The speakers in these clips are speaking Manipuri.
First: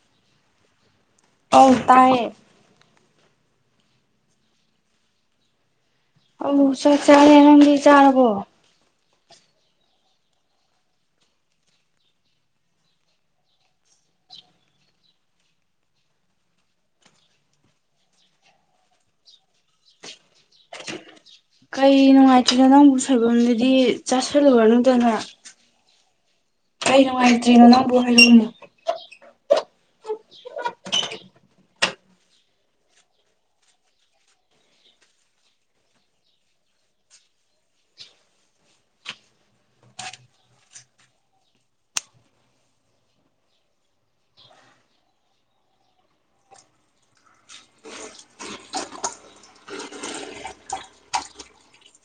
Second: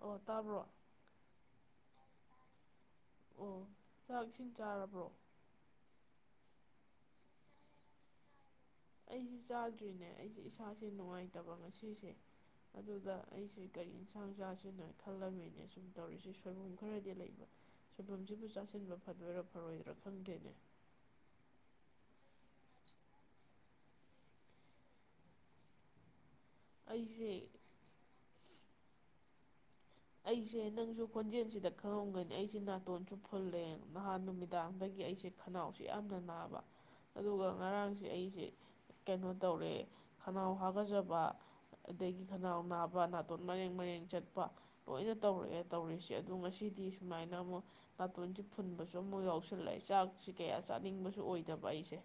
ꯑꯣ ꯇꯥꯕ꯭ꯔꯣ ꯍ ꯑꯣ ꯆꯥꯛ ꯏꯁꯤꯁꯤꯡ ꯆꯥꯔꯕ꯭ꯔꯣ ꯑꯣ ꯆ ꯆꯔꯔꯝꯗꯤ ꯆꯥꯔꯕꯣ ꯑꯩꯁꯤ ꯆꯥꯗ꯭ꯔꯤꯅꯦ ꯑꯩꯁꯦ ꯏꯁꯥꯁꯦ ꯅꯨꯡꯉꯥꯏꯇꯕ ꯉꯁꯤꯁꯦ ꯑꯗꯨꯗ ꯑꯩꯁꯤꯦ ꯀꯔꯤ ꯏꯟꯁꯥꯡ ꯆꯥꯁꯤꯅꯣ ꯈꯜꯂꯝꯃꯤꯅꯦ ꯁꯨꯝ ꯇꯧꯔꯤꯁꯤꯦ ꯁꯣꯏꯕꯨꯝ ꯈꯔꯗꯤ ꯂꯩꯕ ꯁꯣꯏꯕꯨꯝꯁꯤꯕꯨ ꯆꯥꯁꯤꯟꯕ ꯐꯗꯣꯏꯔꯥ ꯐꯔꯣꯏꯗ꯭ꯔꯥ ꯈꯪꯗꯦꯅꯦ ꯀꯩ ꯅꯨꯡꯉꯥꯏꯇꯣꯏꯔꯤꯅꯣ ꯅꯪꯕꯨ ꯁꯣꯏꯕꯝꯗꯨꯗꯤ ꯆꯥꯁꯤꯜꯂꯨꯨꯔꯅꯗꯅ ꯀꯩ ꯑꯩꯁꯦ ꯅꯨꯡꯉꯥꯏꯇ꯭ꯔꯤꯅꯣ ꯅꯪꯕꯨ ꯍꯥꯏꯔꯨꯅ ꯑꯩꯁꯦ ꯅꯪꯁꯨ ꯈꯣꯟꯖꯦꯜꯁꯤꯗ ꯈꯪꯉꯂꯝꯒꯅꯤ ꯑꯩꯁꯦ ꯅꯥꯇꯣꯟꯁꯨ ꯐꯨꯜꯂꯦ ꯅꯍꯥꯟ ꯅꯨꯃꯤꯗꯥꯡꯗꯒꯤ ꯑꯩꯁꯦ ꯈꯅꯥꯎꯁꯦ ꯌꯥꯝꯅ ꯅꯥꯕ ꯑꯗꯨꯒ ꯉꯔꯥꯡꯁꯦ ꯑꯩꯁꯦ ꯀꯩꯅꯣ ꯇꯧꯔꯦ ꯈꯅꯥꯎ ꯍꯥꯒꯖꯕ ꯑꯗꯒꯤ ꯈꯅꯥꯎ ꯅꯥꯕ ꯅꯥꯇꯣꯟ ꯃꯔꯔꯦꯡ ꯃꯔꯔꯦꯡ ꯆꯠꯄ ꯂꯣꯏꯅ ꯇꯧꯔꯛꯑꯦ ꯇꯧꯔꯤꯁꯦ ꯑꯗꯣ ꯉꯁꯤꯗꯤ ꯁꯨꯃꯥꯏꯅ ꯑꯃꯨꯛ ꯅꯥꯇꯣꯟꯁꯤ ꯐꯨꯟꯕꯁꯨ ꯑꯃꯨꯛ ꯌꯥꯎꯁꯜꯂꯛꯑꯦ ꯆꯥꯛꯁꯤ ꯀꯌꯥ ꯆꯥꯅꯤꯡꯕꯁꯨ ꯑꯣꯏꯗꯕ ꯑꯩꯁꯦ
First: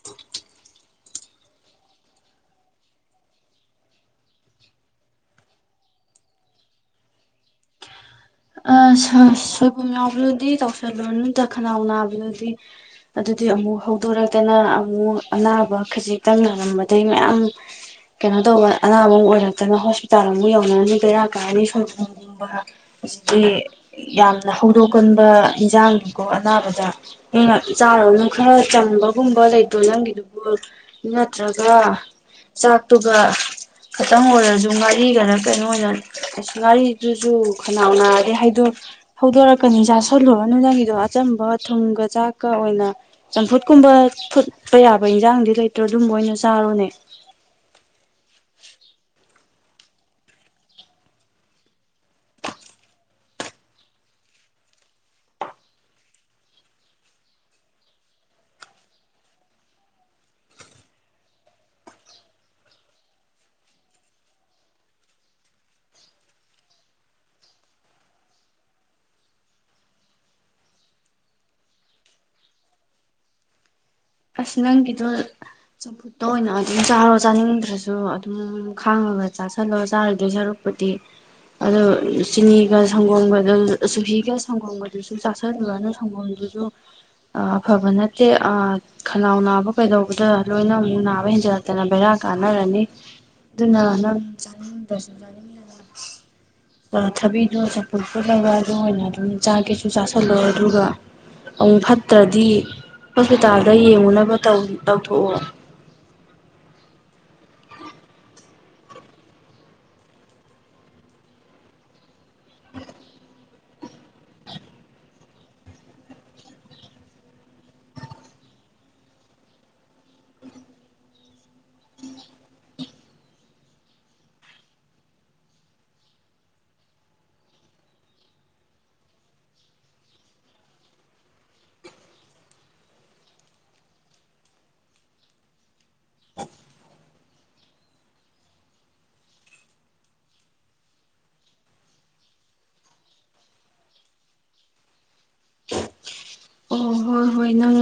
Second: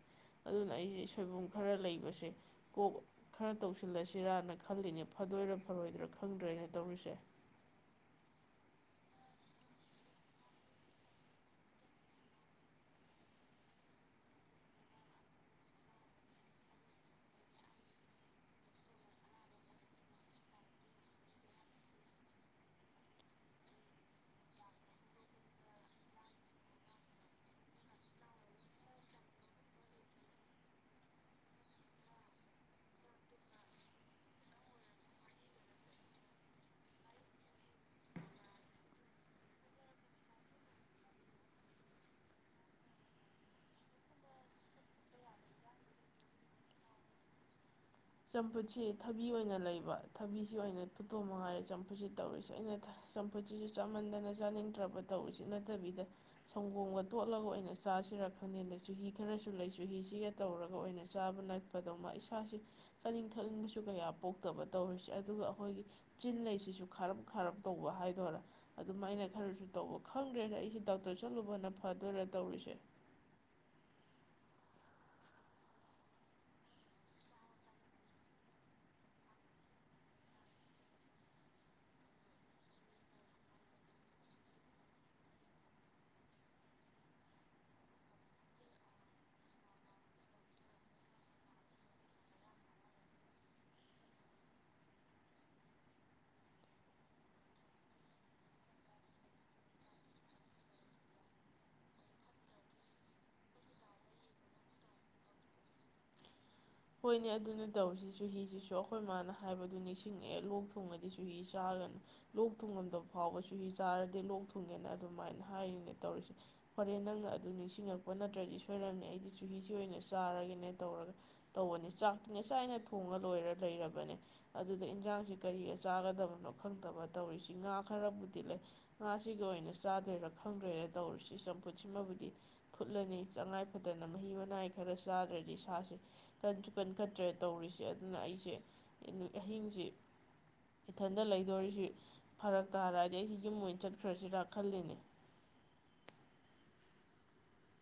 ꯑꯗꯨꯅ ꯑꯩꯁꯦ ꯁꯣꯏꯕꯨꯝ ꯈꯔ ꯂꯩꯕꯁꯦ ꯀꯣꯛ ꯈꯔ ꯇꯧꯁꯤꯜꯂꯁꯤꯔꯅ ꯈꯜꯂꯤꯅꯦ ꯐꯗꯣꯏꯔꯥ ꯐꯔꯣꯏꯗꯔꯥ ꯈꯪꯗ꯭ꯔꯦꯅ ꯇꯧꯔꯤꯁꯦ ꯁꯣꯏꯕꯨꯝ ꯌꯥꯎꯕꯗꯨꯗꯤ ꯇꯧꯁꯜꯂꯨꯔ ꯅꯨꯗ ꯈꯅꯥꯎ ꯅꯥꯕꯗꯨꯗꯤ ꯑꯗꯨꯗꯤ ꯑꯃꯨꯛ ꯍꯧꯗꯣꯔꯛꯇꯅ ꯑꯃꯨꯛ ꯑꯅꯥꯕ ꯈꯖꯤꯛꯇꯪ ꯅꯥꯔꯝꯕꯗꯒꯤꯩ ꯃꯌꯥꯝ ꯀꯩꯅꯣ ꯇꯧꯕ ꯑꯅꯥꯕ ꯑꯃꯨ ꯑꯣꯏꯔꯛꯇꯅ ꯍꯣꯁꯄꯤꯇꯥꯜ ꯑꯃꯨꯛ ꯌꯧꯅꯔꯅꯤ ꯀꯩꯔꯥꯛ ꯀꯥꯔꯅꯤ ꯁꯣꯏꯕꯨꯝꯒꯨꯝꯕ ꯍꯥꯏꯗꯤ ꯌꯥꯝꯅ ꯍꯧꯗꯣꯛꯀꯟꯕ ꯏꯟꯖꯥꯡꯒꯤꯀꯣ ꯑꯅꯥꯕꯗ ꯅꯪꯅ ꯆꯥꯔꯅ ꯈꯔ ꯆꯝꯕꯒꯨꯝꯕ ꯂꯩꯇꯣ ꯅꯪꯒꯤꯗꯨꯕꯨ ꯅꯠꯇ꯭ꯔꯒ ꯆꯥꯛꯇꯨꯒ ꯈꯇꯪ ꯑꯣꯏꯔꯁꯨ ꯉꯥꯔꯤꯒꯅ ꯀꯩꯅꯣ ꯑꯣꯏꯅ ꯉꯥꯔꯤꯗꯨꯁꯨ ꯈꯅꯥꯎ ꯅꯥ ꯑ ꯍꯥꯏꯗꯣ ꯍꯧꯗꯣꯔꯛꯀꯅꯤ ꯆꯥ ꯁꯜꯂꯨꯔ ꯅꯨꯡꯊꯪꯒꯤꯗꯣ ꯑꯆꯝꯕ ꯊꯨꯝꯒ ꯆꯥꯛꯀ ꯑꯣꯏꯅ ꯆꯝꯐꯨꯠ ꯀꯨꯝꯕ ꯐꯨꯠꯄ ꯌꯥꯕ ꯏꯟꯁꯥꯡꯗꯤ ꯂꯩꯇ꯭ꯔꯣ ꯑꯗꯨꯝꯕ ꯑꯣꯏꯅ ꯆꯥꯔꯣꯅꯦ ꯆꯝꯐꯨꯠꯁꯤ ꯊꯕꯤ ꯑꯣꯏꯅ ꯂꯩꯕ ꯊꯕꯤꯁꯤ ꯑꯣꯏꯅ ꯐꯨꯠꯇꯣꯝꯃ ꯍꯥꯏꯥꯏꯔꯦ ꯆꯝꯐꯨꯠꯁꯤ ꯇꯧꯔꯤꯁꯦ ꯑꯩꯅ ꯆꯝꯐꯨꯠꯁꯤꯁꯨ ꯆꯥꯃꯟꯗꯅ ꯆꯥꯅꯤꯡꯗ꯭ꯔꯕ ꯇꯧꯔꯤꯁꯤ ꯅꯠꯇꯕꯤꯗ ꯁꯪꯒꯣꯝꯒ ꯇꯣꯠꯂꯒ ꯑꯣꯏꯅ ꯆꯥꯁꯤꯔꯛ ꯈꯅꯤꯗ ꯆꯨꯍꯤ ꯈꯔꯁꯨ ꯂꯩ ꯆꯨꯍꯤꯁꯤꯒ ꯇꯧꯔꯒ ꯑꯣꯏꯅ ꯆꯥꯕ ꯂꯠꯄꯗꯧ ꯃꯥ ꯏꯁꯥꯥꯁꯦ ꯆꯥꯅꯤꯡ ꯊꯛꯅꯤꯡꯕꯁꯨ ꯀꯌꯥ ꯄꯣꯛꯇꯕ ꯇꯧꯔꯤꯁꯦ ꯑꯗꯨꯒ ꯑꯩꯈꯣꯏꯒꯤ ꯆꯤꯟ ꯂꯩꯁꯤꯁꯨ ꯈꯥꯔꯞ ꯈꯥꯔꯞ ꯇꯧꯕ ꯍꯥꯏꯗꯣꯏꯔꯥ ꯑꯗꯨꯃꯥꯏꯅ ꯈꯔꯁꯨ ꯇꯧꯕ ꯈꯪꯗ꯭ꯔꯦꯅ ꯑꯩꯁꯦ ꯗꯣꯛꯇꯔ ꯆꯠꯂꯨꯕꯅ ꯐꯗꯣꯏꯔꯥ ꯇꯧꯔꯤꯁꯦ ꯑꯁ ꯅꯪꯒꯤꯗꯣ ꯆꯝꯐꯨꯠꯇ ꯑꯣꯏꯅ ꯑꯗꯨꯝ ꯆꯥꯔꯣ ꯆꯥꯅꯤꯡꯗ꯭ꯔꯁꯨ ꯑꯗꯨꯝ ꯈꯥꯡꯉꯒ ꯆꯥꯥꯁꯜꯂꯣ ꯆꯥꯔꯗꯣꯏ ꯁꯔꯨꯛꯄꯨꯗꯤ ꯑꯗꯣ ꯆꯤꯅꯤꯒ ꯁꯪꯒꯣꯝꯒꯗ ꯆꯨꯍꯤꯒ ꯁꯪꯒꯣꯝꯒꯗꯨꯁꯨ ꯆꯥꯥꯁꯜꯂꯣ ꯑꯗꯨ ꯁꯪꯒꯣꯝꯗꯨꯁꯨ ꯑꯐꯕ ꯅꯠꯇꯦ ꯈꯂꯎ ꯅꯥꯕ ꯀꯩꯗꯧꯕꯗ ꯂꯣꯏꯅꯃꯛꯨ ꯅꯥꯕ ꯍꯦꯟꯖꯜꯂꯛꯇꯅ ꯕꯦꯔꯥ ꯀꯥꯟꯅꯔꯅꯤ ꯑꯗꯨꯅ ꯅꯪ ꯆꯥꯅꯤꯡꯗ꯭ꯔꯁꯨ ꯆꯥꯅꯤꯡꯉꯗꯅ ꯊꯕꯤꯗꯣ ꯆꯝꯐꯨꯠ ꯐꯨꯠꯅꯕ ꯑꯗꯨ ꯑꯣꯏꯅ ꯑꯗꯨꯝ ꯆꯥꯒꯦꯁꯨ ꯆꯥꯥꯁꯜꯂꯣ ꯑꯗꯨꯒ ꯑꯃꯨꯛ ꯐꯠꯇ꯭ꯔꯗꯤ ꯍꯣꯁꯄꯤꯇꯥꯜꯗ ꯌꯦꯡꯉꯨꯅꯕ ꯇꯧꯊꯣꯛꯑꯣ ꯍꯣꯏꯅꯦ ꯑꯗꯨꯅ ꯇꯧꯁꯤ ꯆꯨꯍꯤꯁꯤꯁꯨ ꯑꯩꯈꯣꯏ ꯃꯥꯅ ꯍꯥꯏꯕꯗꯨ ꯅꯤꯡꯁꯤꯡꯉꯛꯑꯦ ꯂꯣꯛ ꯊꯣꯡꯉꯗꯤ ꯆꯨꯍꯤ ꯆꯥꯒꯅꯤ ꯂꯣꯛ ꯊꯨꯡꯉꯝꯗꯕ ꯐꯥꯎꯕꯁꯨ ꯆꯨꯍꯤ ꯆꯥꯔꯗꯤ ꯂꯣꯛ ꯊꯨꯡꯉꯦꯅ ꯑꯗꯨꯃꯥꯏꯅ ꯍꯥꯏꯔꯤꯅꯦ ꯇꯧꯔꯤꯁꯦ ꯐꯔꯦ ꯅꯪꯅ ꯑꯗꯨ ꯅꯤꯡꯁꯤꯡꯉꯛꯄ ꯅꯠꯇ꯭ꯔꯗꯤ ꯁꯣꯏꯔꯝꯅꯤ ꯑꯩꯗꯤ ꯆꯨꯍꯤꯁꯤ ꯑꯣꯏꯅ ꯆꯥꯔꯒꯦꯅꯦ ꯇꯧꯔꯒ ꯇꯧꯕꯅꯤ ꯆꯥꯛꯇꯤ ꯉꯁꯥꯏ ꯑꯅ ꯊꯣꯡꯉ ꯂꯣꯏꯔ ꯂꯩꯔꯕꯅꯦ ꯑꯗꯨꯗ ꯏꯟꯖꯥꯡꯁꯤ ꯀꯔꯤꯒ ꯆꯥꯒꯗꯕꯅꯣ ꯈꯪꯗꯕ ꯇꯧꯔꯤꯁꯤ ꯉꯥ ꯈꯔꯕꯨꯗꯤ ꯂꯩ ꯉꯥꯁꯤꯒ ꯑꯣꯏꯅ ꯆꯥꯗ꯭ꯔꯣꯏꯔꯥ ꯈꯪꯗ꯭ꯔꯦꯔꯥ ꯇꯧꯔꯤꯁꯤ ꯆꯝꯐꯨꯠꯁꯤꯃꯕꯨꯗꯤ ꯐꯨꯠꯂꯅꯤ ꯇꯉꯥꯏ ꯐꯗꯅ ꯃꯍꯤ ꯃꯅꯥꯏ ꯈꯔ ꯆꯥꯗ꯭ꯔꯗꯤ ꯁꯥꯁꯤꯦ ꯀꯟꯁꯨ ꯀꯟꯈꯠꯇ꯭ꯔꯦ ꯇꯧꯔꯤꯁꯦ ꯑꯗꯨꯅ ꯑꯩꯁꯦ ꯑꯍꯤꯡꯁꯤ ꯏꯊꯟꯗ ꯂꯩꯗꯣꯔꯤꯁꯤ ꯐꯔꯛ ꯇꯥꯔꯛꯑꯗꯤ ꯑꯩꯁꯤ ꯌꯨꯝ ꯑꯣꯏꯅ ꯆꯠꯈ꯭ꯔꯁꯤꯔꯥ ꯈꯜꯂꯤꯅꯦ ꯑꯣ ꯍꯣꯏ ꯍꯣꯏ ꯅꯪ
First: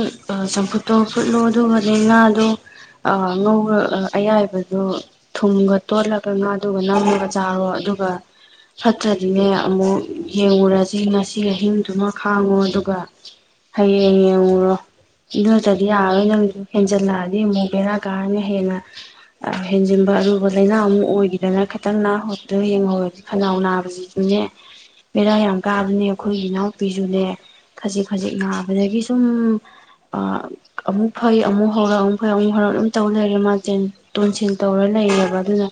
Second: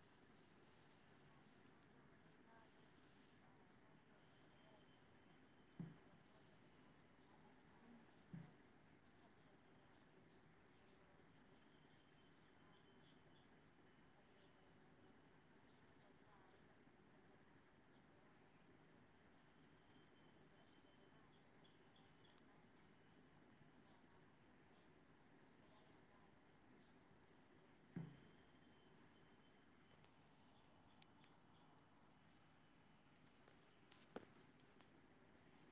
ꯆꯝꯐꯨꯠꯇꯣ ꯐꯨꯠꯂꯣ ꯑꯗꯨꯒꯅꯦ ꯉꯥꯗꯣ ꯉꯧ ꯑꯌꯥꯏꯕꯗꯣ ꯊꯨꯝꯒ ꯇꯣꯠꯂꯒ ꯉꯥꯗꯨꯒ ꯅꯝꯒ ꯆꯥꯔꯣ ꯑꯗꯨꯒ ꯐꯠꯇ꯭ꯔꯗꯤꯅꯦ ꯑꯃꯨꯛ ꯌꯦꯡꯉꯨꯔꯁꯤ ꯉꯁꯤ ꯑꯍꯤꯡꯗꯨꯃ ꯈꯥꯡꯉꯣ ꯑꯗꯨꯒ ꯍꯌꯦꯡ ꯌꯦꯡꯉꯨꯔꯣ ꯑꯗꯨꯠꯇꯗꯤ ꯌꯥꯔꯔꯣꯏ ꯅꯪ ꯍꯦꯟꯖꯜꯂꯛꯑꯗꯤ ꯑꯃꯨꯛ ꯕꯦꯔꯥ ꯀꯥꯔꯅꯤ ꯍꯦꯟꯅ ꯍꯦꯟꯖꯤꯟꯕ ꯑꯔꯨꯕ ꯂꯩꯅꯥ ꯑꯃꯨꯛ ꯑꯣꯏꯈꯤꯗꯅ ꯈꯤꯇꯪ ꯅꯥꯍ ꯌꯦꯡꯍꯧꯔꯗꯤ ꯈꯅꯥꯎ ꯅꯥꯕꯁꯤꯁꯨꯅꯦ ꯕꯦꯔꯥ ꯌꯥꯝ ꯀꯥꯕꯅꯦ ꯑꯩꯈꯣꯏꯒꯤ ꯏꯅꯥꯎꯄꯤꯁꯨꯅꯦ ꯈꯖꯤꯛ ꯈꯖꯤꯛ ꯌꯥꯕꯗꯒꯤ ꯁꯨꯝ ꯑꯃꯨꯛ ꯐꯩ ꯑꯃꯨꯛ ꯍꯧꯔꯛ ꯑꯃꯨꯛ ꯐꯩ ꯑꯃꯨꯛ ꯍꯧꯔꯛ ꯑꯗꯨꯝ ꯇꯧ ꯂꯩꯔꯦ ꯃꯥꯦꯟ ꯇꯣꯟꯁꯤꯦꯟ ꯇꯧꯔ ꯂꯩꯌꯦꯦꯕ ꯑꯗꯨꯅ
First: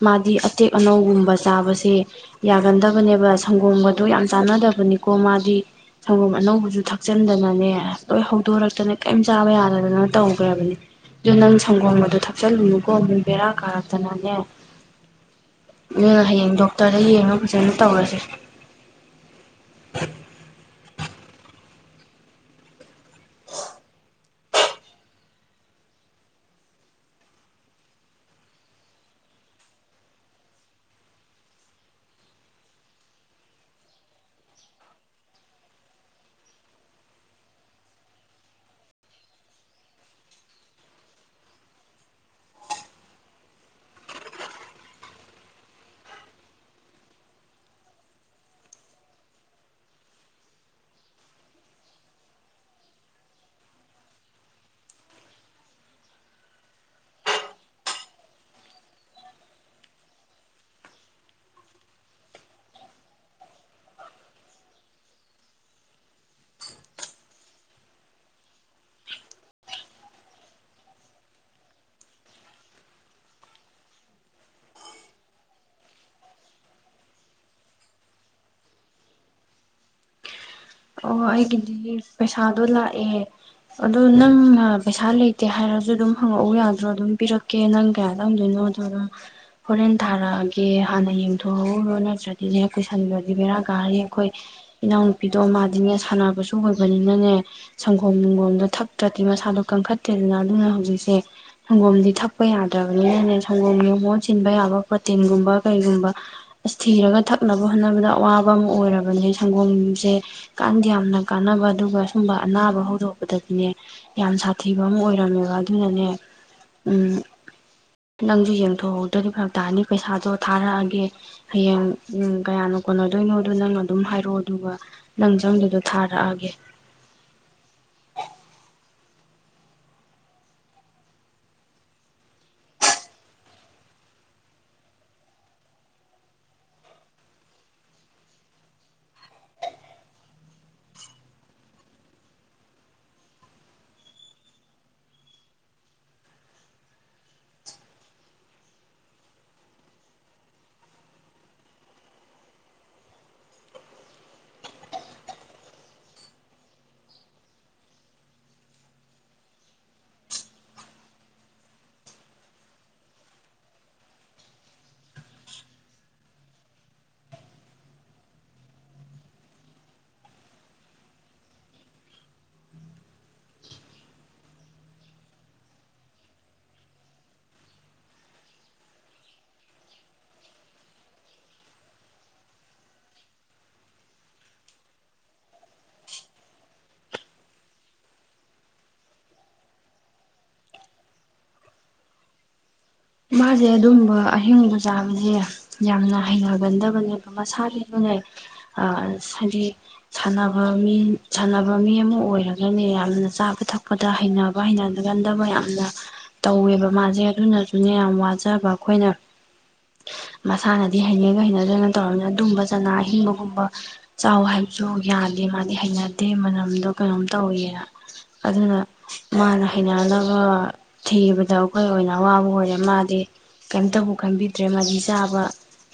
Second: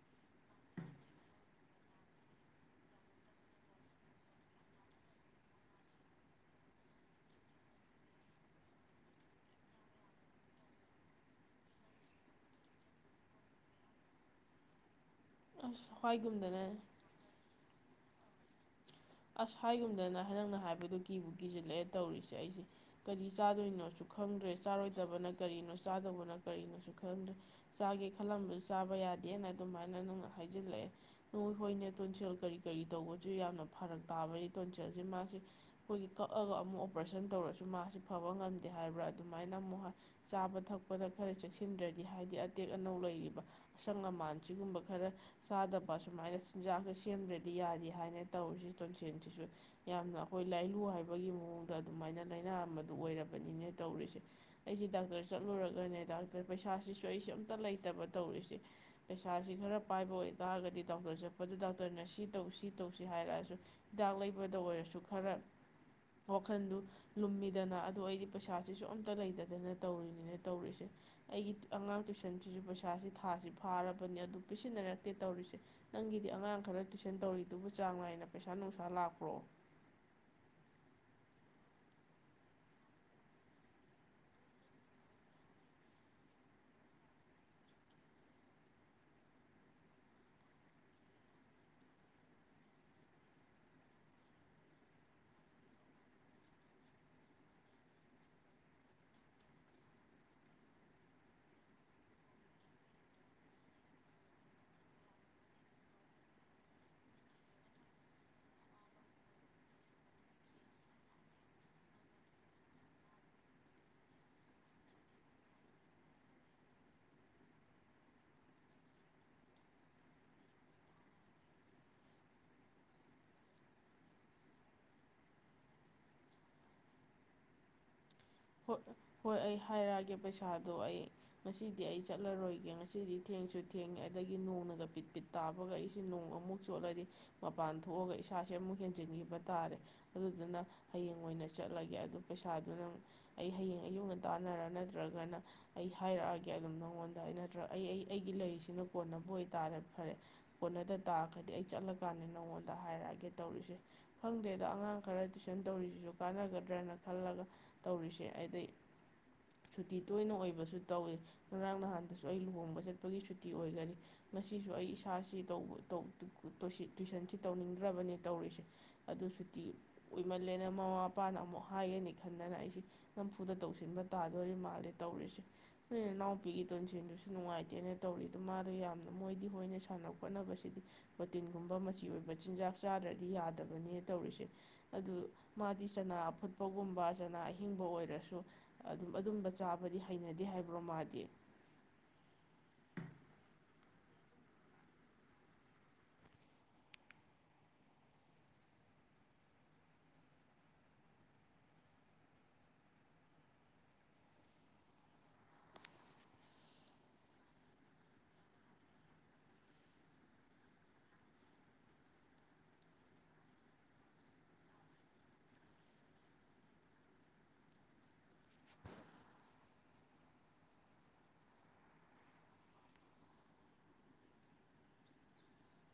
ꯃꯥꯗꯤ ꯑꯇꯦꯛ ꯑꯅꯧꯒꯨꯝꯕ ꯆꯥꯕꯁꯦ ꯌꯥꯒꯟꯗꯕꯅꯦꯕ ꯁꯪꯒꯣꯝꯒꯗꯣ ꯌꯥꯝ ꯆꯥꯟꯅꯗꯕꯅꯤꯀꯣ ꯃꯥꯗꯤ ꯁꯪꯒꯣꯝ ꯑꯅꯧꯕꯁꯨ ꯊꯛ ꯊꯛꯆꯤꯟꯗꯅꯅꯦ ꯂꯣꯏ ꯍꯧꯗꯣꯔꯛꯇꯅꯦ ꯀꯔꯤꯝ ꯆꯥꯕ ꯌꯥꯗꯗꯅ ꯇꯧꯈ꯭ꯔꯕꯅꯤ ꯑꯗꯨꯗꯣ ꯅꯪ ꯁꯪꯒꯣꯝꯕꯗꯣ ꯊꯛꯆꯜꯂꯨꯅꯨꯀꯣ ꯃꯨꯡ ꯕꯦꯔꯥ ꯀꯥꯔꯛꯇꯅꯅꯦ ꯑꯁ ꯃ ꯍꯌꯦꯡ ꯍ꯭ꯋꯥꯏꯒꯨꯝꯗꯅ ꯗꯣꯛꯇꯔꯗ ꯌꯦꯡꯉꯨ ꯐꯖꯅ ꯇꯧꯔꯁꯦ ꯑꯁ ꯍꯥꯏꯒꯨꯝꯗꯅ ꯅꯪꯅ ꯍꯥꯏꯕꯗꯨꯣ ꯀꯤꯕꯨ ꯀꯤꯁꯤꯜꯂꯛꯑꯦ ꯇꯧꯔꯤꯁꯦ ꯑꯩꯁꯦ ꯀꯔꯤ ꯆꯥꯗꯣꯏꯅꯣꯁꯨ ꯈꯪꯗ꯭ꯔꯦ ꯆꯥꯔꯣꯏꯗꯕꯅ ꯀꯔꯤꯅꯣ ꯆꯥꯗꯧꯕꯅ ꯀꯔꯤꯅꯣꯁꯨ ꯈꯪꯗ꯭ꯔꯦ ꯆꯥꯒꯦ ꯈꯜꯂꯝꯕꯗ ꯆꯥꯕ ꯌꯥꯗꯦꯅ ꯑꯗꯨꯃꯥꯏꯅ ꯅꯪꯅ ꯍꯥꯏꯖꯤꯜꯂꯛꯑꯦ ꯅꯣꯏ ꯍꯣꯏꯅ ꯇꯣꯟꯁꯦꯜ ꯀꯔꯤ ꯀꯔꯤ ꯇꯧꯕꯁꯨ ꯌꯥꯝꯅ ꯐꯔꯛ ꯇꯥꯕꯒꯤ ꯇꯣꯟꯁꯦꯜꯁꯦ ꯃꯥꯁꯤꯦ ꯑꯩꯈꯣꯏꯒꯤ ꯀꯛꯑꯒ ꯑꯃꯨꯛ ꯑꯣꯄꯔꯦꯁꯟ ꯇꯧꯔꯁꯨ ꯃꯥꯁꯤ ꯐꯕ ꯉꯝꯗꯦ ꯍꯥꯏꯕ꯭ꯔꯥ ꯑꯗꯨꯃꯥꯏꯅ ꯑꯃꯨꯛ ꯆꯥꯕ ꯊꯛꯄꯗ ꯈꯔ ꯆꯦꯛꯁꯤꯟꯗ꯭ꯔꯗꯤ ꯍꯥꯏꯗꯤ ꯑꯇꯦꯛ ꯑꯅꯧ ꯂꯩꯔꯤꯕ ꯑꯁꯪ ꯑꯃꯥꯟ ꯁꯤꯒꯨꯝꯕ ꯈꯔ ꯆꯥꯗꯕ ꯑꯁꯨꯃꯥꯏꯅ ꯆꯤꯟꯖꯥꯛꯁ ꯁꯦꯝꯗ꯭ꯔꯗꯤ ꯌꯥꯗꯦ ꯍꯥꯏꯅ ꯇꯧꯔꯤꯁꯤ ꯇꯣꯟꯁꯦꯟꯁꯤꯁꯨ ꯌꯥꯝꯅ ꯑꯩꯈꯣꯏ ꯂꯥꯏꯂꯨ ꯍꯥꯏꯕꯒꯤ ꯃꯑꯣꯡꯗ ꯑꯗꯨꯃꯥꯏꯅ ꯂꯥꯏꯅꯥ ꯑꯃꯗꯨ ꯑꯣꯏꯔꯕꯅꯤꯅꯦ ꯇꯧꯔꯤꯁꯦ ꯑꯩꯁꯦ ꯗꯥꯛꯇꯔ ꯆꯠꯂꯨꯔꯒꯅꯦ ꯗꯥꯛꯇꯔ ꯄꯩꯁꯥꯁꯤꯁꯨ ꯑꯩꯁꯦ ꯑꯝꯇ ꯂꯩꯇꯕ ꯇꯧꯔꯤꯁꯦ ꯄꯩꯁꯥꯁꯤ ꯈꯔ ꯄꯥꯏꯕ ꯑꯣꯏꯇꯥꯔꯒꯗꯤ ꯗꯥꯛꯇꯔ ꯆꯠꯄꯗꯨ ꯗꯥꯛꯇꯔꯅ ꯁꯤ ꯇꯧ ꯁꯤ ꯇꯧ ꯇꯁꯤ ꯍꯥꯏꯔꯛꯑꯁꯨ ꯍꯤꯗꯥꯛ ꯂꯩꯕꯗ ꯑꯣꯏꯔꯁꯨ ꯈꯔ ꯋꯥꯈꯟꯗꯨ ꯂꯨꯝꯃꯤꯗꯅ ꯑꯗꯨ ꯑꯩꯗꯤ ꯄꯩꯁꯥꯁꯤꯁꯨ ꯑꯝꯇ ꯂꯩꯇꯗꯅ ꯇꯧꯔꯤꯅꯤꯅ ꯇꯧꯔꯤꯁꯦ ꯑꯩꯒꯤ ꯑꯉꯥꯡ ꯇꯨꯏꯁꯟꯁꯤꯁꯨ ꯄꯩꯁꯥꯁꯤ ꯊꯥꯁꯤ ꯐꯥꯔꯕꯅꯤ ꯑꯗꯨ ꯄꯤꯁꯤꯟꯅꯔꯛꯇꯦ ꯇꯧꯔꯤꯁꯦ ꯅꯪꯒꯤꯗꯤ ꯑꯉꯥꯡ ꯈꯔ ꯇꯨꯏꯁꯟ ꯇꯧꯔꯤ ꯑꯗꯨꯕꯨ ꯆꯥꯡ ꯅꯥꯏꯅ ꯄꯩꯁꯥ ꯅꯨꯡꯁꯥ ꯂꯥꯛꯄ꯭ꯔꯣ ꯑꯣ ꯑꯩꯒꯤꯗꯤ ꯄꯩꯁꯥꯗꯣ ꯂꯥꯛꯑꯦ ꯑꯗꯣ ꯅꯪꯅ ꯄꯩꯁꯥ ꯂꯩꯇꯦ ꯍꯥꯏꯔꯁꯨ ꯑꯗꯨꯝ ꯍꯪꯉꯛꯎ ꯌꯥꯗ꯭ꯔꯣ ꯑꯗꯨꯝ ꯄꯤꯔꯛꯀꯦ ꯅꯪ ꯀꯌꯥ ꯇꯝꯗꯣꯏꯅꯣ ꯑꯗꯣ ꯑꯗꯨꯝ ꯍꯣꯔꯦꯟ ꯊꯥꯔꯛꯑꯒꯦ ꯍꯥꯟꯅ ꯌꯦꯡꯊꯣꯛꯎꯔꯣ ꯅꯠꯇ꯭ꯔꯗꯤꯅꯦ ꯀꯨꯏꯁꯟꯕꯗꯤ ꯕꯦꯔꯥ ꯀꯥꯔꯤ ꯑꯩꯈꯣꯏ ꯏꯅꯥꯎꯅꯨꯄꯤ ꯑꯗꯣ ꯃꯥꯗꯤꯅꯦ ꯁꯥꯟꯅꯕꯁꯨ ꯑꯣꯏꯕꯅꯤꯅꯅꯦ ꯁꯪꯒꯣꯝ ꯁꯪꯒꯣꯝꯗꯣ ꯊꯛꯇ꯭ꯔꯗꯤ ꯃꯁꯥꯗꯣ ꯀꯟꯈꯠꯇꯦꯗꯅ ꯑꯗꯨꯅ ꯍꯧꯖꯤꯛꯁꯦ ꯁꯪꯒꯣꯝꯗꯤ ꯊꯛꯄ ꯌꯥꯗ꯭ꯔꯕꯅꯤꯅꯅꯦ ꯁꯪꯒꯣꯝꯒꯤ ꯃꯣꯣꯟ ꯆꯤꯟꯕ ꯌꯥꯕ ꯄ꯭ꯔꯣꯇꯤꯟꯒꯨꯝꯕ ꯀꯩꯒꯨꯝꯕ ꯑꯁ ꯊꯤꯔꯒ ꯊꯛꯅꯕ ꯍꯣꯠꯅꯕꯗ ꯑꯋꯥꯕ ꯑꯃ ꯑꯣꯏꯔꯕꯅꯦ ꯁꯪꯒꯣꯝꯁꯦ ꯀ ꯌꯥꯝꯅ ꯀꯥꯟꯅꯕ ꯑꯗꯨꯒ ꯁꯨꯝꯕ ꯑꯅꯥꯕ ꯍꯧꯗꯣꯛꯄꯗꯗꯤꯅꯦ ꯌꯥꯝ ꯁꯥꯊꯤꯕ ꯑꯃ ꯑꯣꯏꯔꯝꯃꯦꯕ ꯑꯗꯨꯅꯅꯦ ꯎꯝ ꯅꯪꯁꯨ ꯌꯦꯡꯊꯣꯛꯍꯧꯗ꯭ꯔꯗꯤ ꯐꯔꯛ ꯇꯥꯅꯤ ꯄꯩꯁꯥꯗꯣ ꯊꯥꯔꯛꯑꯒꯦ ꯍꯌꯦꯡ ꯎ ꯀꯌꯥꯅ ꯀꯣꯟꯅꯗꯣꯏꯅꯣꯗꯣ ꯅꯪ ꯑꯗꯨꯝ ꯍꯥꯏꯔꯛꯑꯣ ꯑꯗꯨꯒ ꯂꯪꯖꯪꯗꯨꯗꯣ ꯊꯥꯔꯛꯑꯒꯦ ꯍꯣꯏ ꯍꯣꯏ ꯑꯩ ꯍꯥꯏꯔꯛꯑꯒꯦ ꯄꯩꯁꯥꯗꯣ ꯑꯩ ꯉꯁꯤꯗꯤ ꯑꯩ ꯆꯠꯂꯔꯣꯏꯒꯦ ꯉꯁꯤꯗꯤ ꯊꯦꯡꯁꯨ ꯊꯦꯡꯉꯦ ꯑꯗꯒꯤ ꯅꯣꯡꯅꯒ ꯄꯤꯠ ꯄꯤꯠ ꯇꯥꯕꯒ ꯑꯩꯁꯤꯦ ꯅꯣꯡ ꯑꯃꯨꯛ ꯆꯣꯠꯂꯗꯤ ꯃꯄꯥꯟ ꯊꯣꯛꯑꯒ ꯏꯁꯥꯁꯦ ꯑꯃꯨꯛ ꯍꯦꯟꯖꯤꯟꯈꯤꯕ ꯇꯥꯔꯦ ꯑꯗꯨꯗꯨꯅ ꯍꯌꯦꯡ ꯑꯣꯏꯅ ꯆꯠꯂꯒꯦ ꯑꯗꯨ ꯄꯩꯁꯥꯗꯨ ꯅꯪ ꯑꯩ ꯍꯌꯦꯡ ꯑꯌꯨꯛꯒ ꯇꯥꯟꯅꯔ ꯅꯠꯇ꯭ꯔꯒꯅ ꯑꯩ ꯍꯥꯏꯔꯛꯑꯒꯦ ꯑꯗꯨꯝ ꯅꯉꯣꯟꯗ ꯑꯩ ꯅꯠꯇ꯭ꯔꯒ ꯑꯩ ꯑꯩ ꯑꯩꯒꯤ ꯂꯩꯔꯤꯁꯤꯅ ꯀꯣꯟꯅꯕꯨ ꯑꯣꯏꯇꯥꯥꯔꯦ ꯐꯔꯦ ꯀꯣꯟꯅꯗ ꯇꯥꯔꯒꯗꯤ ꯑꯩ ꯆꯠꯂꯀꯥꯟꯗ ꯅꯉꯣꯟꯗ ꯍꯥꯏꯔꯛꯑꯒꯦ ꯇꯧꯔꯤꯁꯦ ꯈꯪꯗꯦꯗ ꯑꯉꯥꯡ ꯈꯔ ꯇꯨꯏꯁꯟ ꯇꯧꯔꯤꯁꯤꯁꯨ ꯀꯥꯟꯅꯒꯗ꯭ꯔꯅ ꯈꯜꯂꯒ ꯇꯧꯔꯤꯁꯦ ꯑꯗꯩ ꯁꯨꯇꯤ ꯇꯣꯏꯅ ꯑꯣꯏꯕꯁꯨ ꯇꯧꯏꯤ ꯉꯔꯥꯡ ꯅꯍꯥꯟꯗꯁꯨ ꯑꯩ ꯂꯨꯍꯣꯡꯕ ꯆꯠꯄꯒꯤ ꯁꯨꯇꯤ ꯑꯣꯏꯒꯅꯤ ꯉꯁꯤꯁꯨ ꯑꯩ ꯏꯁꯥꯁꯤ ꯇꯨꯏꯁꯟꯁꯤ ꯇꯧꯅꯤꯡꯗ꯭ꯔꯕꯅꯤ ꯇꯧꯔꯤꯁꯦ ꯑꯗꯨ ꯁꯨꯇꯤ ꯑꯣꯏꯃꯜꯂꯦꯅ ꯃꯃꯥ ꯃꯄꯥꯅ ꯑꯃꯨꯛ ꯍꯥꯏꯒꯅꯤ ꯈꯟꯗꯅ ꯑꯩꯁꯦ ꯅꯝꯐꯨꯗ ꯇꯧꯁꯤꯟꯕ ꯇꯥꯗꯣꯔꯤ ꯃꯥꯜꯂꯦ ꯇꯧꯔꯤꯁꯦ ꯅꯣꯏ ꯏꯅꯥꯎꯄꯤꯒꯤ ꯇꯣꯟꯁꯤꯦꯟꯗꯨꯁꯨ ꯅꯨꯡꯉꯥꯏꯇꯦꯅ ꯇꯧꯔꯤ ꯑꯗꯨ ꯃꯥꯗꯣ ꯌꯥꯝꯅ ꯃꯣꯏꯗꯤ ꯍꯣꯏꯅ ꯁꯥꯟꯅ ꯈꯣꯠꯅꯕꯁꯤꯗꯤ ꯄ꯭ꯔꯣꯇꯤꯟꯒꯨꯝꯕ ꯃꯆꯤ ꯑꯣꯏꯕ ꯆꯤꯟꯖꯥꯛ ꯆꯥꯗ꯭ꯔꯗꯤ ꯌꯥꯗꯕꯅꯦ ꯇꯧꯔꯤꯁꯦ ꯑꯗꯨ ꯃꯥꯗꯤ ꯆꯅꯥ ꯑꯐꯨꯠꯄꯒꯨꯝꯕ ꯆꯅꯥ ꯑꯍꯤꯡꯕ ꯑꯣꯏ ꯆ ꯃꯥꯁꯦ ꯑꯗꯨꯝꯕ ꯑꯍꯤꯡꯕ ꯆꯥꯕꯁꯦ ꯌꯥꯝꯅ ꯍꯩꯅꯒꯟꯗꯕꯅꯦꯕ ꯃꯁꯥꯒꯤꯁꯨꯅꯦ ꯍꯥꯏꯗꯤ ꯁꯥꯟꯅꯕ ꯃꯤ ꯁꯥꯟꯅꯕ ꯃꯤ ꯑꯃ ꯑꯣꯏꯔꯒꯅꯦ ꯌꯥꯝꯅ ꯆꯥꯕ ꯊꯛꯄꯗ ꯍꯩꯅꯕ ꯍꯩꯅꯒꯟꯗꯕ ꯌꯥꯝꯅ ꯇꯧꯋꯦꯕ ꯃꯥꯁꯦ ꯑꯗꯨꯅ ꯑꯗꯨꯅ ꯌꯥꯝ ꯋꯥꯖꯕ ꯑꯩꯈꯣꯏꯅ ꯃꯁꯥꯅꯗꯤ ꯍꯩꯅꯒ ꯍꯩꯅꯗ꯭ꯔꯅ ꯇꯧꯔꯕꯅꯤꯅ ꯑꯗꯨꯝꯕ ꯆꯅꯥ ꯑꯍꯤꯡꯕꯒꯨꯝꯕ ꯆꯥꯎ ꯍꯥꯏꯕꯁꯨ ꯌꯥꯗꯦ ꯃꯥꯗꯤ ꯍꯩꯅꯗꯦ ꯃꯅꯝꯗꯣ ꯀꯩꯅꯣꯝ ꯇꯧꯋꯅ ꯑꯗꯨꯅ ꯃꯥꯅ ꯍꯩꯅꯅꯕ ꯊꯤꯕꯗ ꯑꯩꯈꯣꯏ ꯑꯣꯏꯅ ꯑꯋꯥꯕ ꯑꯣꯏ ꯃꯥꯗꯤ ꯀꯩꯝꯇꯕꯨ ꯈꯟꯕꯤꯗ꯭ꯔꯦ ꯃꯥꯗꯤ ꯆꯥꯕ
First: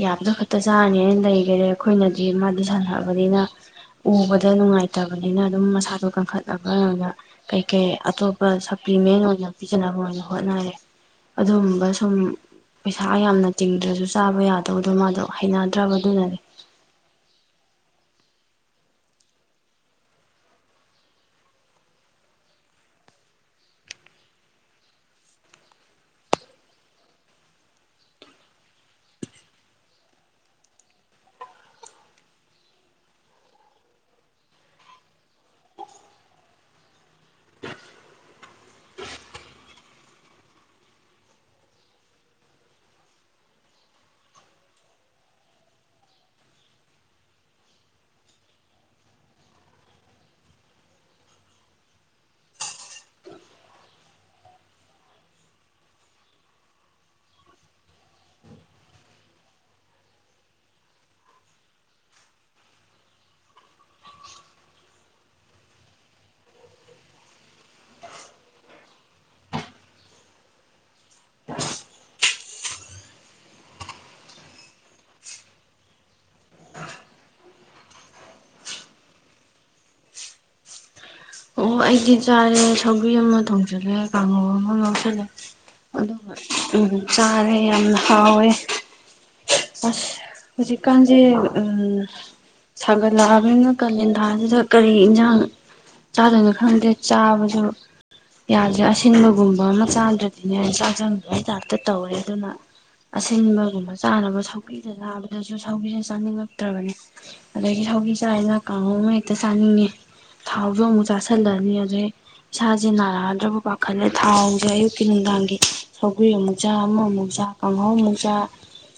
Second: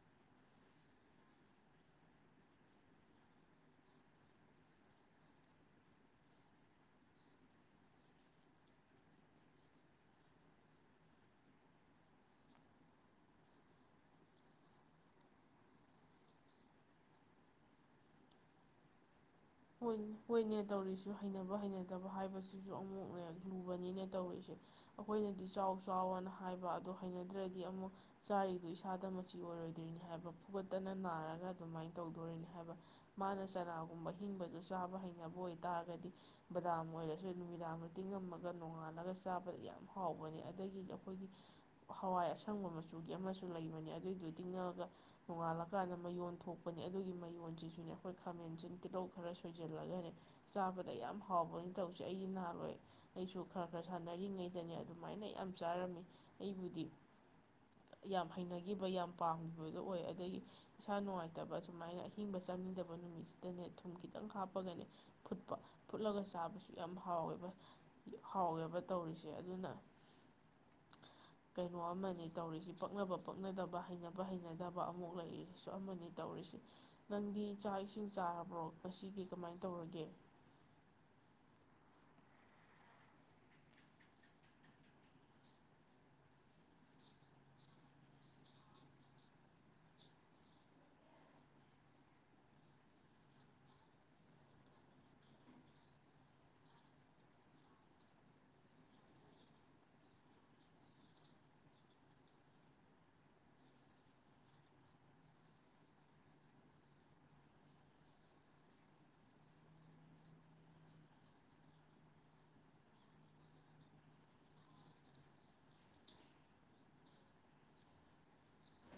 ꯌꯥꯕꯗ ꯈꯛꯇ ꯆꯥꯔꯅꯤꯅ ꯂꯩꯈꯔꯦ ꯑꯩꯈꯣꯏꯅꯗꯤ ꯃꯥꯗꯤ ꯁꯥꯟꯅꯕꯅꯤꯅ ꯎꯕꯗ ꯅꯨꯡꯉꯥꯏꯇꯕꯅꯤꯅ ꯑꯗꯨꯝ ꯃꯁꯥꯗꯣ ꯀꯟꯈꯠꯅꯕ ꯑꯣꯏꯅ ꯀꯩ ꯀꯩ ꯑꯇꯣꯞꯄ ꯁꯄ꯭ꯂꯤꯃꯦꯟ ꯑꯣꯏꯅ ꯄꯤꯖꯅꯕ ꯑꯣꯏꯅ ꯍꯣꯠꯅꯔꯦ ꯑꯗꯨꯒꯕ ꯁꯨꯝ ꯄꯩꯁꯥ ꯌꯥꯝꯅ ꯇꯤꯡꯗ꯭ꯔꯁꯨ ꯆꯥꯕ ꯌꯥꯗꯕꯗꯣ ꯃꯥꯗꯣ ꯍꯩꯅꯗ꯭ꯔꯕꯗꯨꯅꯅꯦ ꯍꯣꯏꯅꯦ ꯇꯧꯔꯤꯁꯤ ꯍꯩꯅꯕ ꯍꯩꯅꯗꯕ ꯍꯥꯏꯕꯁꯤꯁꯨ ꯑꯃꯨꯛꯅꯦ ꯂꯨꯕꯅꯤꯅꯦ ꯇꯧꯔꯤꯁꯦ ꯑꯩꯈꯣꯏꯅꯗꯤ ꯆꯥꯎ ꯆꯥꯎꯋꯅ ꯍꯥꯏꯕ ꯑꯗꯣ ꯍꯩꯅꯗ꯭ꯔꯗꯤ ꯑꯃꯨꯛ ꯆꯥꯔꯤꯗꯨꯣ ꯏꯁꯥꯗ ꯃꯆꯤ ꯑꯣꯏꯔꯣꯏꯗꯣꯏꯔꯤꯅꯤ ꯍꯥꯏꯕ ꯐꯨꯒꯠꯇꯅ ꯅꯥꯔꯒ ꯑꯗꯨꯃꯥꯏꯅ ꯇꯧꯗꯣꯔꯤꯅꯤ ꯍꯥꯏꯕ ꯃꯥꯅ ꯆꯅꯥꯒꯨꯝꯕ ꯑꯍꯤꯡꯕꯗ ꯆꯥꯕ ꯍꯩꯅꯕ ꯑꯣꯏꯇꯥꯥꯔꯒꯗꯤ ꯕꯗꯥꯝ ꯑꯣꯏꯔꯁꯨ ꯅꯨꯃꯤꯗꯥꯡꯗ ꯇꯤꯡꯉꯝꯃꯒ ꯅꯣꯡꯉꯥꯜꯂꯒ ꯆꯥꯕꯗ ꯌꯥꯝ ꯍꯥꯎꯕꯅꯦ ꯑꯗꯒꯤ ꯑꯩꯈꯣꯏꯒꯤ ꯍꯋꯥꯏ ꯑꯁꯪꯕ ꯃꯆꯨꯒꯤ ꯑꯃꯁꯨ ꯂꯩꯕꯅꯦ ꯑꯗꯨꯏꯗꯨ ꯇꯤꯡꯉꯑꯒ ꯅꯣꯡꯉꯥꯜꯂꯀꯥꯟꯗ ꯃꯌꯣꯟ ꯊꯣꯛꯄꯅꯦ ꯑꯗꯨꯒꯤ ꯃꯌꯣꯟꯁꯤꯁꯨꯅꯦ ꯑꯩꯈꯣꯏ ꯈꯥꯃꯦꯟꯁꯤ ꯇꯤꯜꯍꯧ ꯈꯔ ꯁꯣꯏꯖꯜꯂꯒꯅꯦ ꯆꯥꯕꯗ ꯌꯥꯝ ꯍꯥꯎꯕꯅꯤ ꯇꯧꯁꯦ ꯑꯩꯒꯤ ꯅꯍꯥꯥꯟꯋꯥꯏ ꯑꯩꯁꯨ ꯈꯔ ꯈꯔ ꯁꯥꯟꯅꯔꯤꯉꯩꯗꯅꯦ ꯑꯗꯨꯃꯥꯏꯅ ꯌꯥꯝ ꯆꯥꯔꯝꯃꯤ ꯑꯩꯕꯨꯗꯤ ꯌꯥꯝ ꯍꯩꯅꯈꯤꯕ ꯌꯥꯝ ꯄꯥꯝꯈꯤꯕꯗꯣ ꯑꯣꯏ ꯑꯗꯒꯤ ꯏꯁꯥ ꯅꯨꯡꯉꯥꯏꯇꯕ ꯑꯗꯨꯃꯥꯏꯅ ꯑꯍꯤꯡꯕ ꯆꯪꯅꯤꯡꯗꯕ ꯅꯨꯃꯤꯠꯁꯤꯗꯅꯦ ꯊꯨꯝ ꯈꯤꯇꯪ ꯍꯥꯞꯄꯒꯅꯤ ꯐꯨꯠꯄ ꯐꯨꯠꯂꯒ ꯆꯥꯕꯁꯨ ꯌꯥꯝ ꯍꯥꯎꯋꯦꯕ ꯍꯥꯎꯋꯦꯕ ꯇꯧꯔꯤꯁꯦ ꯑꯗꯨꯅ ꯀꯩꯅꯣ ꯑꯃꯅꯤ ꯇꯧꯔꯤꯁꯤ ꯄꯛꯅꯕ ꯄꯛꯅꯗꯕ ꯍꯩꯅꯕ ꯍꯩꯅꯗꯕ ꯑꯃꯨꯛ ꯂꯩꯔꯤꯁꯨ ꯑꯃꯅꯤ ꯇꯧꯔꯤꯁꯤꯦ ꯅꯪꯗꯤ ꯆꯥꯛ ꯏꯁꯤꯡ ꯆꯥꯔꯕ꯭ꯔꯣ ꯃꯁꯤꯗꯤ ꯀꯃꯥꯏꯅ ꯇꯧꯔꯒꯦ ꯑꯣ ꯑꯩꯗꯤ ꯆꯥꯔꯦ ꯁꯧꯒ꯭ꯔꯤ ꯑꯃ ꯊꯣꯡꯁꯤꯜꯂꯦ ꯀꯥꯡꯉꯧ ꯑꯃ ꯉꯎꯁꯜꯂꯦ ꯑꯗꯨꯒ ꯆꯥꯔꯦ ꯌꯥꯝ ꯍꯥꯎꯋꯦ ꯑꯁ ꯍꯧꯖꯤꯛꯀꯥꯟꯁꯦ ꯁꯥꯒꯠꯂꯛꯑꯕꯅꯤꯅ ꯀꯥꯂꯦꯟꯊꯥꯁꯤꯗ ꯀꯔꯤ ꯌꯦꯟꯁꯥꯡ ꯆꯥꯗꯣꯏꯅ ꯈꯪꯗꯦ ꯆꯥꯕꯁꯨ ꯌꯥꯗ꯭ꯔꯦ ꯑꯁꯤꯟꯕꯒꯨꯝꯕ ꯑꯃ ꯆꯥꯗ꯭ꯔꯗꯤꯅꯦ ꯑ ꯆꯥꯛ ꯆꯪꯕ ꯍ ꯇꯥꯏꯞꯇ ꯇꯧꯔꯦ ꯑꯗꯨꯅ ꯑꯁꯤꯟꯕꯒꯨꯝꯕ ꯆꯥꯅꯕ ꯁꯧꯒꯤꯗ ꯆꯥꯕꯗꯁꯨ ꯁꯧꯒꯤꯁꯦ ꯆꯥꯅꯤꯡꯉꯛꯇ꯭ꯔꯕꯅꯦ ꯑꯗꯒꯤ ꯁꯧꯒꯤ ꯆꯥꯔꯤꯅ ꯀꯥꯡꯍꯧ ꯍꯦꯛꯇ ꯆꯥꯅꯤꯡꯉꯤ ꯊꯥꯎꯁꯨ ꯑꯃꯨꯛ ꯆꯥꯥꯁꯜꯂꯅꯤ ꯑꯗꯨꯗꯩ ꯏꯁꯥꯁꯦ ꯅꯥꯔꯛꯑꯗ꯭ꯔꯕ ꯄꯥꯈꯠꯂꯦ ꯊꯥꯎꯁꯦ ꯑꯌꯨꯛꯀꯤ ꯅꯨꯡꯗꯥꯡꯒꯤ ꯁꯧꯒꯔꯤ ꯑꯃꯨꯛ ꯆꯥ ꯑꯃꯃꯨꯛ ꯆꯥ ꯀꯥꯡꯍꯧ ꯑꯃꯨꯛ ꯆꯥ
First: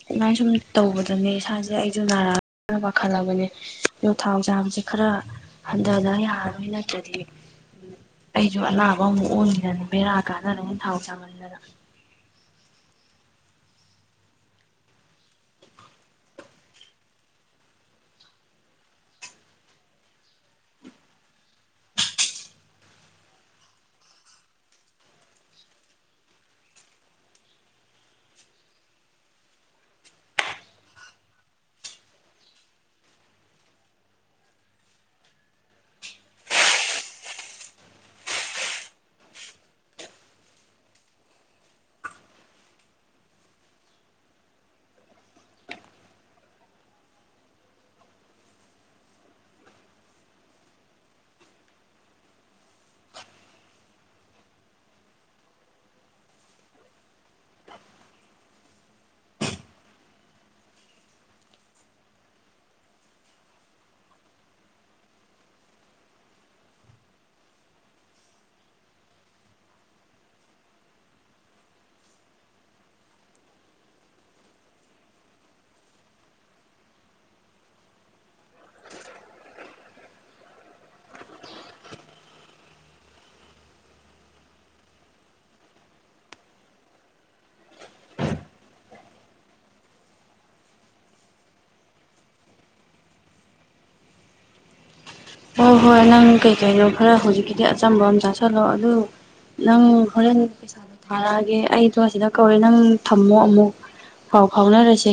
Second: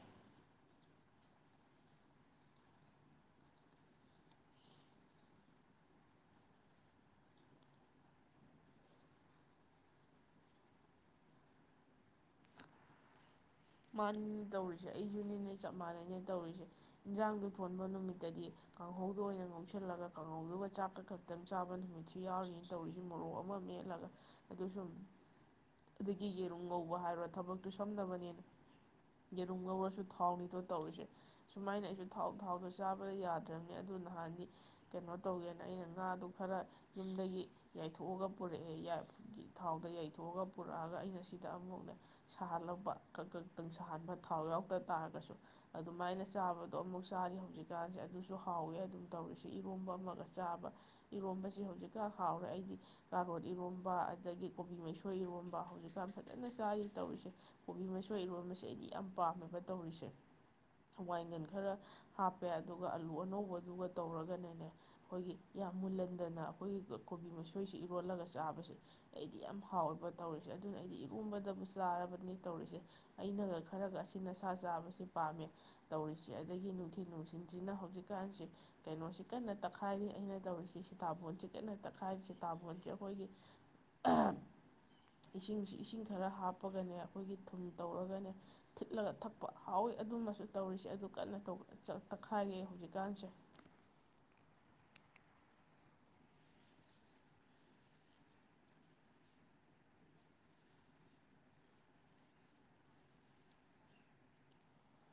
ꯑꯗꯨꯃꯥꯏꯅ ꯁꯨꯝ ꯇꯧꯕꯗꯅꯦ ꯏꯁꯥꯁꯦ ꯑꯩꯁꯨ ꯅꯥꯔꯛꯑꯗ ꯄꯥꯈꯠꯂꯕꯅꯦ ꯑꯗꯣ ꯊꯥꯎ ꯆꯥꯡꯕꯁꯦ ꯈꯔ ꯍꯟꯊꯗ ꯌꯥꯔꯔꯣꯏꯅ ꯑꯗꯨꯗꯤ ꯑꯩꯁꯨ ꯑꯅꯥꯕ ꯑꯃꯨꯛ ꯑꯣꯏꯈꯤꯗꯅꯤ ꯕꯦꯔꯥ ꯀꯥꯟꯗꯅꯩꯅ ꯊꯥꯎ ꯆꯥꯃꯟꯗꯅ ꯃꯥꯅꯤꯅꯦ ꯇꯧꯔꯤꯁꯦ ꯑꯩꯁꯨꯅꯦꯅꯦ ꯆꯞ ꯃꯥꯟꯅꯩꯅꯦ ꯇꯧꯔꯤꯁꯦ ꯏꯟꯖꯥꯡꯗꯨ ꯊꯣꯟꯕ ꯅꯨꯃꯤꯠꯇꯗꯤ ꯀꯥꯡꯍꯧꯗ ꯑꯣꯏꯅ ꯉꯧꯁꯤꯜꯂꯒ ꯀꯥꯡꯍꯧꯗꯨꯒ ꯆꯥꯛꯀ ꯈꯛꯇꯪ ꯆꯥꯕ ꯅꯨꯃꯤꯠꯁꯨ ꯌꯥꯎꯔꯤꯅ ꯇꯧꯔꯤꯁꯦ ꯃꯣꯔꯣꯛ ꯑꯃ ꯃꯦꯠꯂꯒ ꯑꯗꯨ ꯁꯨꯝ ꯑꯗꯨꯗꯒꯤ ꯌꯦꯔꯨꯝ ꯉꯧꯕ ꯍꯥꯏꯔꯣ ꯊꯕꯛꯇꯨ ꯁꯝꯅꯕꯅꯦꯅ ꯌꯦꯔꯨꯝ ꯉꯧꯔꯁꯨ ꯊꯥꯎꯅꯤꯗꯣ ꯇꯧꯔꯤꯁꯦ ꯁꯨꯃꯥꯏꯅ ꯑꯩꯁꯨꯥꯎ ꯊꯥꯎꯗꯣ ꯆꯥꯕꯗ ꯌꯥꯗ꯭ꯔꯕꯅꯦ ꯑꯗꯨ ꯅꯍꯥꯟꯗꯤ ꯀꯩꯅꯣ ꯇꯧꯒꯦꯅ ꯑꯩꯅ ꯉꯥꯗꯣ ꯈꯔ ꯌꯨꯝꯗꯒꯤ ꯌꯩꯊꯣꯛꯑꯒ ꯄꯨꯔꯛꯑꯦ ꯊꯥꯎꯗ ꯌꯏꯊꯣꯛꯑꯒ ꯄꯨꯔꯛꯑꯒ ꯑꯩꯅ ꯁꯤꯗ ꯑꯃꯐꯥꯎꯅꯦ ꯁꯥꯍꯜꯂꯕ ꯈꯥꯛꯇꯪ ꯁꯥꯍꯟꯕ ꯊꯥꯎ ꯌꯥꯎꯗ ꯇꯥꯔꯒꯁꯨ ꯑꯗꯨꯃꯥꯏꯅ ꯆꯥꯕꯗꯣ ꯑꯃꯨꯛ ꯆꯥꯔꯤ ꯍꯧꯖꯤꯛꯀꯥꯟꯁꯦ ꯑꯗꯨꯁꯨ ꯍꯥꯎꯋꯦ ꯑꯗꯨꯝ ꯇꯧꯔꯤꯁꯦ ꯏꯔꯣꯝꯕ ꯑꯃꯒ ꯆꯥꯕ ꯏꯔꯣꯝꯕꯁ ꯍꯧꯖꯤꯛꯀꯥꯟ ꯍꯥꯎꯔꯦ ꯑꯩꯗꯤ ꯀꯥꯔꯣꯟ ꯏꯔꯣꯝꯕ ꯑꯗꯒꯤ ꯀꯣꯕꯤ ꯃꯁꯣꯏ ꯏꯔꯣꯝꯕ ꯍꯧꯖꯤꯛꯀꯥꯟ ꯐꯖꯅ ꯆꯥꯔꯤ ꯇꯧꯔꯤꯁꯦ ꯀꯣꯕꯤ ꯏꯁꯁꯣꯏ ꯏꯔꯣꯟꯕꯁꯦ ꯑꯩꯗꯤ ꯌꯥꯝ ꯄꯥꯝꯃꯦꯕ ꯇꯧꯔꯤꯁꯦ ꯋꯥꯏꯒꯟ ꯈꯔ ꯍꯥꯞꯄꯦ ꯑꯗꯨꯒ ꯑꯂꯨ ꯑꯅꯧꯕꯗꯨꯒ ꯇꯧꯔꯒꯅꯅꯦ ꯑꯩꯈꯣꯏꯒꯤ ꯌꯥꯝ ꯃꯨꯜꯍꯟꯗꯅ ꯑꯩꯈꯣꯏꯒꯤ ꯀꯣꯕꯤ ꯃꯁꯣꯏꯁꯤ ꯏꯔꯣꯜꯂꯒ ꯆꯥꯕꯁꯦ ꯑꯩꯗꯤ ꯌꯥꯝ ꯍꯥꯎꯋꯦꯕ ꯇꯧꯔꯤꯁꯦ ꯑꯗꯨꯅ ꯑꯩꯗꯤ ꯏꯔꯣꯟꯕꯗꯕꯨ ꯆꯥꯔꯕꯅꯤ ꯇꯧꯔꯤꯁꯦ ꯑꯩꯅꯒ ꯈꯔꯒ ꯑꯁꯤ ꯅꯁꯥ ꯆꯥꯕꯁꯤ ꯄꯥꯝꯃꯦ ꯇꯧꯔꯤꯁꯤ ꯑꯗꯒꯤ ꯅꯨꯡꯊꯤꯜ ꯅꯨꯡꯊꯤꯟꯁꯤꯅ ꯍꯧꯖꯤꯛꯀꯥꯟꯁꯤ ꯀꯩꯅꯣꯁꯤ ꯀꯟꯅ ꯇꯛꯈꯥꯏꯔꯤ ꯑꯩꯅ ꯇꯧꯔꯤꯁꯤ ꯁꯤꯇꯥꯐꯣꯟꯁꯤ ꯀꯟꯅ ꯇꯛꯈꯥꯏꯔꯤ ꯁꯤꯇꯥꯕꯣꯟꯁꯦ ꯑꯩꯈꯣꯏꯒꯤ ꯏꯁꯤꯡꯁꯤ ꯏꯁꯤꯡ ꯈꯔ ꯍꯥꯞꯄꯒꯅꯦ ꯑꯩꯈꯣꯏꯒꯤ ꯊꯨꯝ ꯇꯧꯔꯒꯅꯦ ꯊꯤꯠꯂꯒ ꯊꯛꯄ ꯍꯥꯎꯋꯤ ꯑꯗꯨꯃꯁꯨ ꯇꯧꯔꯤꯁꯦ ꯑꯗꯨ ꯀꯟꯅ ꯇꯧꯕ ꯇꯛꯈꯥꯏꯒꯦ ꯍꯧꯖꯤꯛꯀꯥꯟꯁꯦ ꯍꯣꯏ ꯍꯣꯏ ꯅꯪ ꯀꯩꯀꯩꯅꯣ ꯈꯔ ꯍꯧꯖꯤꯛꯀꯤꯗꯤ ꯑꯆꯝꯕ ꯑꯃ ꯆꯥꯁꯤꯜꯂꯣ ꯑꯗꯨ ꯅꯪ ꯍꯣꯔꯦꯟ ꯄꯩꯁꯥꯗꯣ ꯊꯥꯔꯛꯑꯒꯦ ꯑꯩꯗꯣ ꯁꯤꯗ ꯀꯧꯔꯦ ꯅꯪ ꯊꯝꯃꯣ ꯑꯃꯨꯛ ꯄꯥꯎ ꯐꯥꯎꯅꯔꯁꯦ